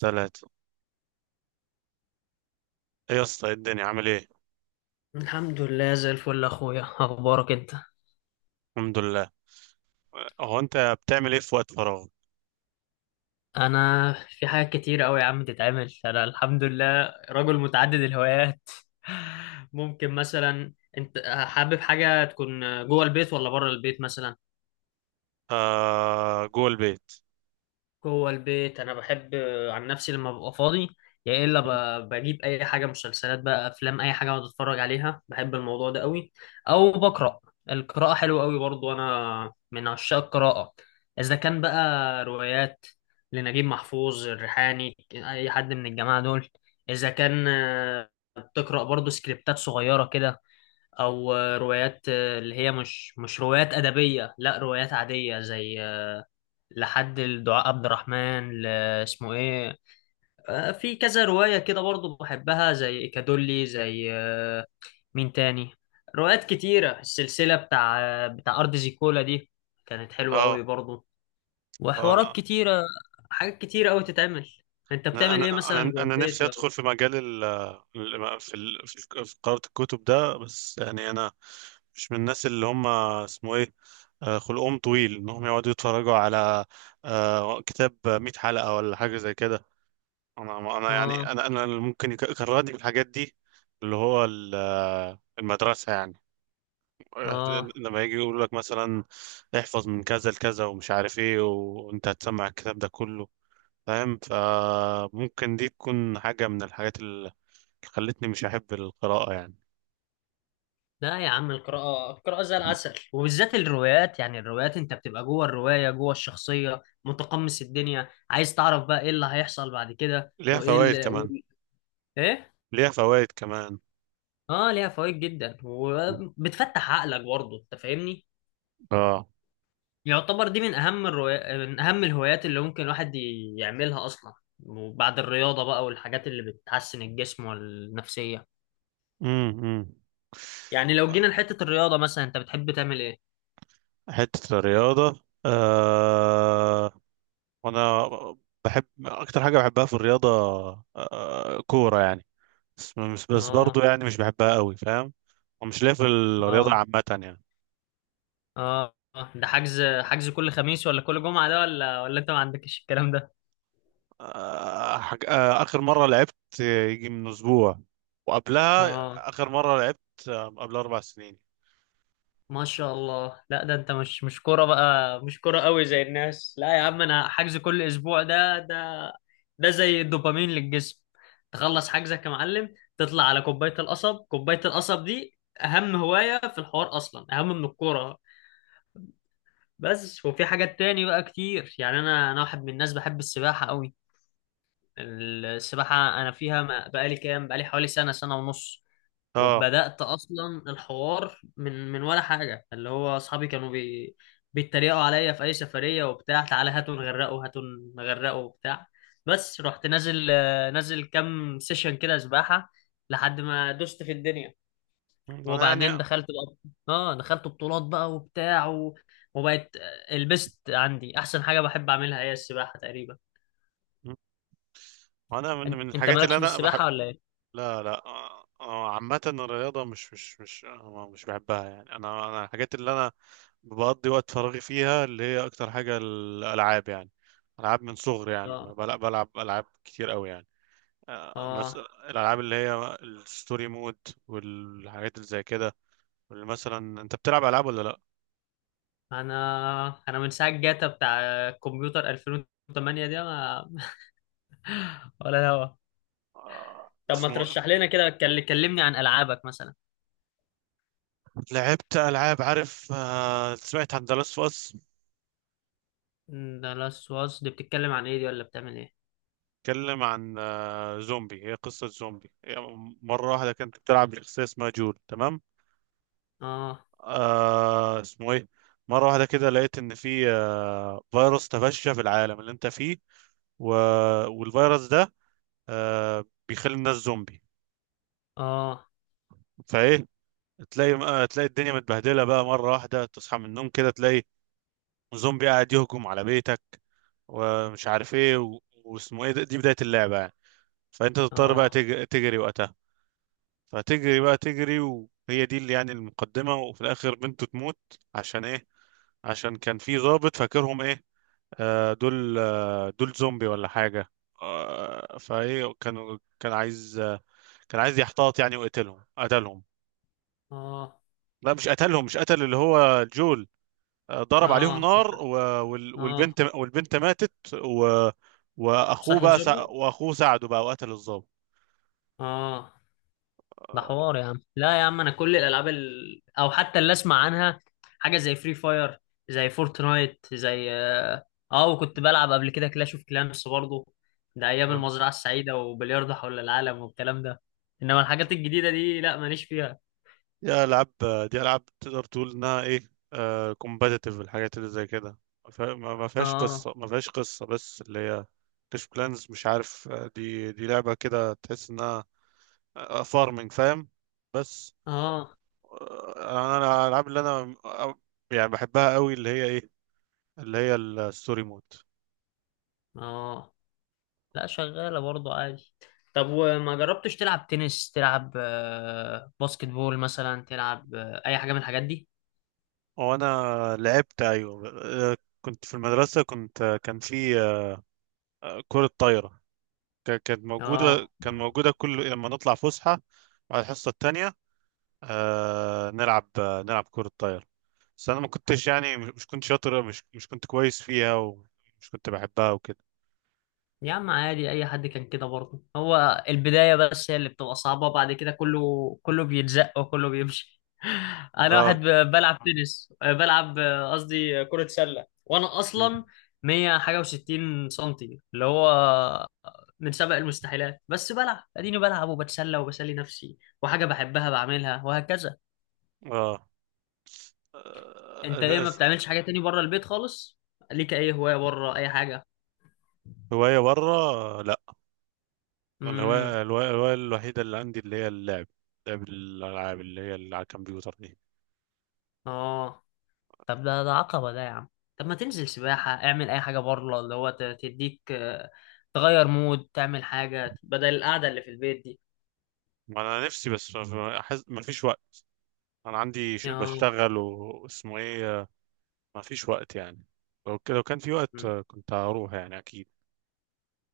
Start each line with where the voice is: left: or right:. right: ثلاثة. ايه يا اسطى، إيه الدنيا؟ عامل ايه؟
left: الحمد لله زي الفل يا اخويا اخبارك انت.
right: الحمد لله. هو انت بتعمل ايه في وقت فراغ؟
left: انا في حاجات كتير قوي يا عم تتعمل، انا الحمد لله رجل متعدد الهوايات. ممكن مثلا انت حابب حاجه تكون جوه البيت ولا بره البيت مثلا؟
right: آه، جوه البيت.
left: جوه البيت انا بحب، عن نفسي لما ببقى فاضي يا الا بجيب اي حاجه، مسلسلات بقى، افلام، اي حاجه اقعد اتفرج عليها، بحب الموضوع ده قوي، او بقرا. القراءه حلوه قوي برضو، انا من عشاق القراءه. اذا كان بقى روايات لنجيب محفوظ، الريحاني، اي حد من الجماعه دول. اذا كان بتقرا برضو سكريبتات صغيره كده، او روايات، اللي هي مش روايات ادبيه، لا روايات عاديه زي لحد الدعاء عبد الرحمن اسمه ايه، في كذا رواية كده برضو بحبها، زي كادولي، زي مين تاني، روايات كتيرة. السلسلة بتاع بتاع أرض زيكولا دي كانت حلوة
right: اه.
left: قوي برضو.
right: آه،
left: وحوارات كتيرة، حاجات كتيرة قوي تتعمل. انت
right: انا
left: بتعمل ايه
right: انا
left: مثلا
right: انا
left: جوه
right: انا
left: البيت
right: نفسي ادخل
left: لو؟
right: في مجال ال ال- في ال- في في قراءة الكتب ده، بس يعني انا مش من الناس اللي هم اسمه ايه خلقهم طويل انهم يقعدوا يتفرجوا على كتاب 100 حلقة ولا حاجة زي كده. انا يعني
left: اه.
right: انا اللي ممكن يكرهني في الحاجات دي، اللي هو المدرسة يعني. آه،
left: اه
right: لما يجي يقول لك مثلا احفظ من كذا لكذا ومش عارف ايه، وانت هتسمع الكتاب ده كله، فاهم؟ فممكن دي تكون حاجة من الحاجات اللي خلتني مش أحب القراءة يعني.
left: لا يا عم، القراءة القراءة زي العسل، وبالذات الروايات، يعني الروايات انت بتبقى جوه الرواية، جوه الشخصية، متقمص الدنيا، عايز تعرف بقى ايه اللي هيحصل بعد كده،
right: ليها
left: وايه
right: فوائد كمان.
left: ايه؟
right: ليها فوائد كمان.
left: اه ليها فوائد جدا، وبتفتح عقلك برضه، انت فاهمني.
right: اه.
left: يعتبر دي من اهم الروايات، من اهم الهوايات اللي ممكن الواحد يعملها اصلا. وبعد الرياضة بقى والحاجات اللي بتحسن الجسم والنفسية.
right: امم
left: يعني لو جينا لحتة الرياضة مثلا، انت بتحب تعمل ايه؟
right: حتة الرياضة آه، وانا بحب اكتر حاجة بحبها في الرياضة آه، كورة يعني. بس برضو
left: اه.
right: يعني مش بحبها قوي، فاهم؟ ومش ليا في الرياضة
left: اه.
right: عامة يعني.
left: اه. آه. ده حجز حجز كل خميس ولا كل جمعة ده، ولا انت ما عندكش الكلام ده؟
right: آه، حاج... آه، آخر مرة لعبت يجي من أسبوع، وقبلها
left: اه
right: آخر مرة لعبت قبل أربع سنين.
left: ما شاء الله، لا ده انت مش كورة بقى، مش كورة قوي زي الناس. لا يا عم، انا حجز كل اسبوع، ده ده ده زي الدوبامين للجسم. تخلص حجزك يا معلم، تطلع على كوباية القصب. كوباية القصب دي اهم هواية في الحوار، اصلا اهم من الكورة. بس وفي حاجات تاني بقى كتير، يعني انا واحد من الناس بحب السباحة قوي. السباحة أنا فيها بقالي حوالي سنة سنة ونص،
right: اه،
left: وبدأت أصلا الحوار من ولا حاجة، اللي هو أصحابي كانوا بيتريقوا عليا في أي سفرية وبتاع، تعالى هاتوا نغرقوا، هاتوا نغرقوا وبتاع. بس رحت نازل، نازل كام سيشن كده سباحة، لحد ما دوست في الدنيا،
right: أنا يعني
left: وبعدين دخلت بقى، اه دخلت بطولات بقى وبتاع وبقت البست عندي أحسن حاجة بحب أعملها هي السباحة تقريبا.
right: أنا من من
left: انت
right: الحاجات اللي
left: مالكش في
right: أنا بحب.
left: السباحة ولا ايه؟
right: لا لا آه، آه، عامة الرياضة مش بحبها يعني. أنا الحاجات اللي أنا بقضي وقت فراغي فيها اللي هي أكتر حاجة الألعاب يعني. ألعاب من صغري، يعني
left: اه.
right: بلعب ألعاب كتير قوي يعني.
left: اه.
right: الالعاب اللي هي الستوري مود والحاجات اللي زي كده. واللي مثلا انت بتلعب العاب ولا لا؟
left: انا انا من ساعه جاتا بتاع كمبيوتر 2008 دي ما... ولا هوا. طب ما
right: اسمه
left: ترشح لنا كده، كلمني عن العابك مثلا.
right: لعبت العاب، عارف، سمعت عن دلاس فاس؟
left: ده لاست واس دي بتتكلم عن ايه، دي ولا بتعمل ايه؟
right: اتكلم عن زومبي، هي قصة زومبي. هي مرة واحدة كنت بتلعب بشخصية اسمها جول، تمام.
left: اه.
right: آه اسمه ايه مرة واحدة كده لقيت ان في فيروس تفشى في العالم اللي انت فيه، و... والفيروس ده بيخلي الناس زومبي.
left: اه.
right: فايه، تلاقي تلاقي الدنيا متبهدله بقى، مره واحده تصحى من النوم كده تلاقي زومبي قاعد يهجم على بيتك، ومش عارف ايه و... واسمه ايه ده- دي بدايه اللعبه يعني. فانت تضطر بقى
left: اه.
right: تجري وقتها. فتجري بقى تجري وهي دي اللي يعني المقدمه، وفي الاخر بنته تموت. عشان ايه؟ عشان كان في ضابط، فاكرهم ايه، آه دول آه دول زومبي ولا حاجه. آه، فايه كان كان عايز آه، كان عايز يحتاط يعني ويقتلهم، قتلهم.
left: اه.
right: لا، مش قتلهم، مش قتل اللي هو جول، ضرب عليهم
left: اه.
right: نار
left: اه.
right: والبنت، والبنت ماتت واخوه
left: صحيح
right: بقى سع...
left: جولي.
right: واخوه ساعده بقى وقتل الضابط.
left: اه. ده
right: آه.
left: حوار يا عم. لا يا عم، انا كل الالعاب او حتى اللي اسمع عنها، حاجه زي فري فاير، زي فورتنايت، زي، اه، وكنت بلعب قبل كده كلاش اوف كلانس برضه، ده ايام
right: آه.
left: المزرعه السعيده وبلياردو حول العالم والكلام ده. انما الحاجات الجديده دي لا، ماليش فيها.
right: دي العاب. دي العاب تقدر تقول انها ايه، كومبتيتيف، الحاجات اللي زي كده. ما فيها- ما- ما فيهاش
left: اه.
right: قصه ما فيهاش قصه، بس اللي هي كلاش بلانز، مش عارف. دي لعبه كده، تحس انها فارمنج، فاهم. بس
left: اه.
right: آه، انا أنا الالعاب اللي انا يعني بحبها قوي اللي هي ايه، اللي هي الستوري مود.
left: اه. لا شغاله برضه عادي. طب وما جربتش تلعب تنس، تلعب باسكت بول مثلا، تلعب اي حاجه من الحاجات دي؟
right: هو انا لعبت، ايوه، آه، كنت في المدرسه، كنت كان في كره طايره،
left: اه
right: كان موجوده كل لما نطلع فسحه على الحصه التانية نلعب كره طايره. بس انا ما كنتش يعني مش كنت كويس فيها، ومش كنت بحبها وكده.
left: يا عم عادي، اي حد كان كده برضه، هو البدايه بس هي اللي بتبقى صعبه، بعد كده كله كله بيتزق وكله بيمشي. انا
right: اه.
left: واحد بلعب تنس، بلعب قصدي كره سله، وانا
right: مم.
left: اصلا 100 حاجه و60 سنتي، اللي هو من سبق المستحيلات، بس بلعب، اديني بلعب وبتسلى وبسلي نفسي، وحاجه بحبها بعملها، وهكذا.
right: اه
left: انت ايه،
right: آه،
left: ما
right: أس-
left: بتعملش حاجه تاني بره البيت خالص؟ ليك اي هوايه بره، اي حاجه؟
right: هوايه بره لا.
left: امم.
right: الهوايه الهوايه الهواية الوحيده اللي عندي اللي هي اللعب، لعب الالعاب اللي هي اللي على الكمبيوتر دي.
left: اه طب ده ده عقبة ده يا عم. طب ما تنزل سباحة، اعمل أي حاجة بره اللي هو تديك، تغير مود، تعمل حاجة بدل القعدة اللي في البيت دي.
right: ما انا نفسي، بس ما فيش وقت. انا عندي
left: يا
right: بشتغل واسمه ايه ما فيش وقت يعني. لو كان في وقت
left: مم.
right: كنت هروح يعني اكيد.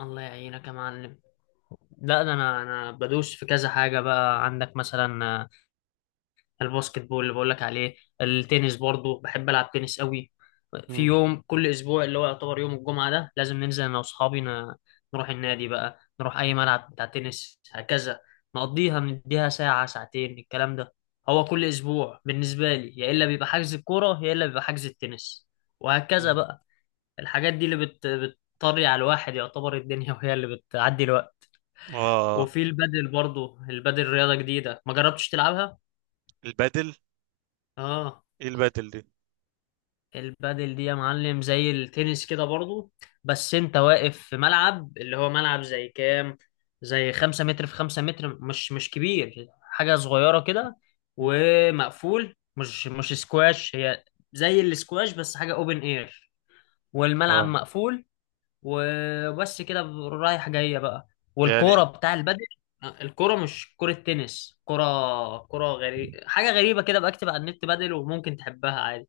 left: الله يعينك يا معلم. لا ده أنا بدوس في كذا حاجة بقى عندك مثلا، الباسكت بول اللي بقولك عليه، التنس برضو بحب ألعب تنس قوي. في
right: مم.
left: يوم كل أسبوع اللي هو يعتبر يوم الجمعة، ده لازم ننزل أنا وأصحابي نروح النادي بقى، نروح أي ملعب بتاع تنس، هكذا نقضيها، نديها ساعة ساعتين الكلام ده. هو كل أسبوع بالنسبة لي يا إلا بيبقى حجز الكورة، يا إلا بيبقى حجز التنس، وهكذا
right: مم.
left: بقى. الحاجات دي اللي بتطري على الواحد، يعتبر الدنيا، وهي اللي بتعدي الوقت.
right: اه.
left: وفي البادل برضو، البادل رياضة جديدة، ما جربتش تلعبها؟
right: البدل؟
left: اه.
right: ايه البدل دي؟
left: البادل دي يا معلم زي التنس كده برضو، بس انت واقف في ملعب اللي هو ملعب زي كام، زي 5 متر في 5 متر، مش مش كبير، حاجة صغيرة كده، ومقفول، مش مش سكواش هي، زي السكواش بس حاجة اوبن اير، والملعب
right: اه،
left: مقفول. وبس كده، رايح جاية بقى،
right: يعني
left: والكورة بتاع البادل، الكرة مش كرة تنس، كرة كرة غريبة، حاجة غريبة كده. بكتب على النت بادل، وممكن تحبها عادي.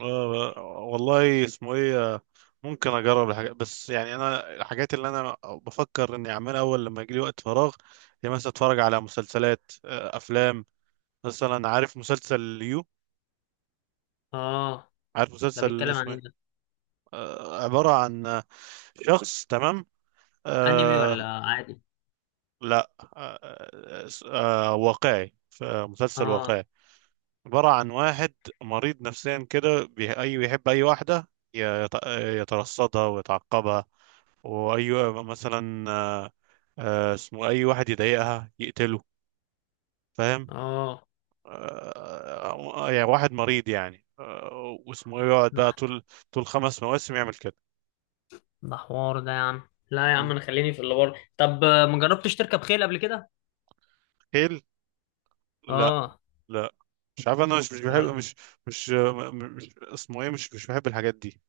right: آه. والله اسمه ايه ممكن اجرب الحاجات، بس يعني انا الحاجات اللي انا بفكر اني اعملها اول لما يجي لي وقت فراغ هي مثلا اتفرج على مسلسلات افلام. مثلا عارف مسلسل يو،
left: اه.
right: عارف
left: ده
right: مسلسل
left: بيتكلم عن
right: اسمه
left: ايه
right: إيه؟
left: ده،
right: عبارة عن شخص، تمام.
left: انمي
right: آه.
left: ولا عادي؟
right: لا آه، واقعي، مسلسل
left: اه.
right: واقعي. عبارة عن واحد مريض نفسيا كده، بي- أي بيحب أي واحدة يترصدها ويتعقبها، وأي مثلا آه، آه، اسمه أي واحد يضايقها يقتله، فاهم.
left: اه.
right: يعني واحد مريض يعني واسمه إيه، يقعد
left: ده
right: بقى طول خمس مواسم يعمل كده.
left: ده حوار ده يا عم. لا يا عم،
right: م.
left: انا خليني في اللي بره. طب ما جربتش تركب خيل قبل كده؟
right: حيل؟ لا.
left: اه.
right: لا، مش عارف، انا مش مش
left: يا
right: بحب،
left: ر...
right: مش مش م- مش اسمه ايه مش مش بحب الحاجات دي.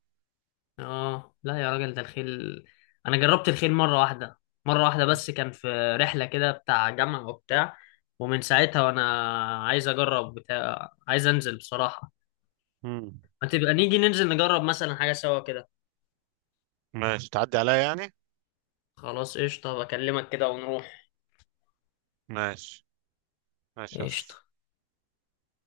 left: اه لا يا راجل، ده الخيل انا جربت الخيل مره واحده، مره واحده بس، كان في رحله كده بتاع جامعه وبتاع، ومن ساعتها وانا عايز اجرب بتاع، عايز انزل بصراحه.
right: مم.
left: ما تبقى نيجي ننزل نجرب مثلا حاجه سوا كده.
right: ماشي، تعدي عليا يعني.
left: خلاص قشطه، بكلمك كده ونروح.
right: ماشي. ماشي يا اسطى.
left: قشطه.